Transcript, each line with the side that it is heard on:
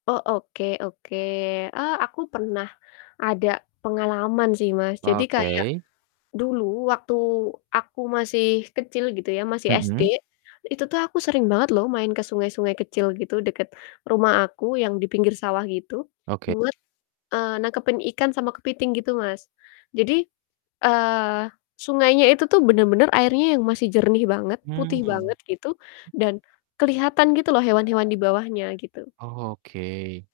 left: Oh oke oke. Ah aku pernah ada pengalaman sih Mas. Jadi kayak
right: Oke.
left: dulu waktu aku masih kecil gitu ya, masih SD,
right: Mhm.
left: itu tuh aku sering banget loh main ke sungai-sungai kecil gitu dekat rumah aku yang di pinggir sawah gitu,
right: Oke.
left: buat, eee, nangkepin ikan sama kepiting gitu Mas. Jadi, eee, sungainya itu tuh bener-bener airnya yang masih jernih banget, putih
right: Mmm.
left: banget gitu, dan keliatan gitu loh hewan-hewan di bawahnya gitu.
right: Oh oke.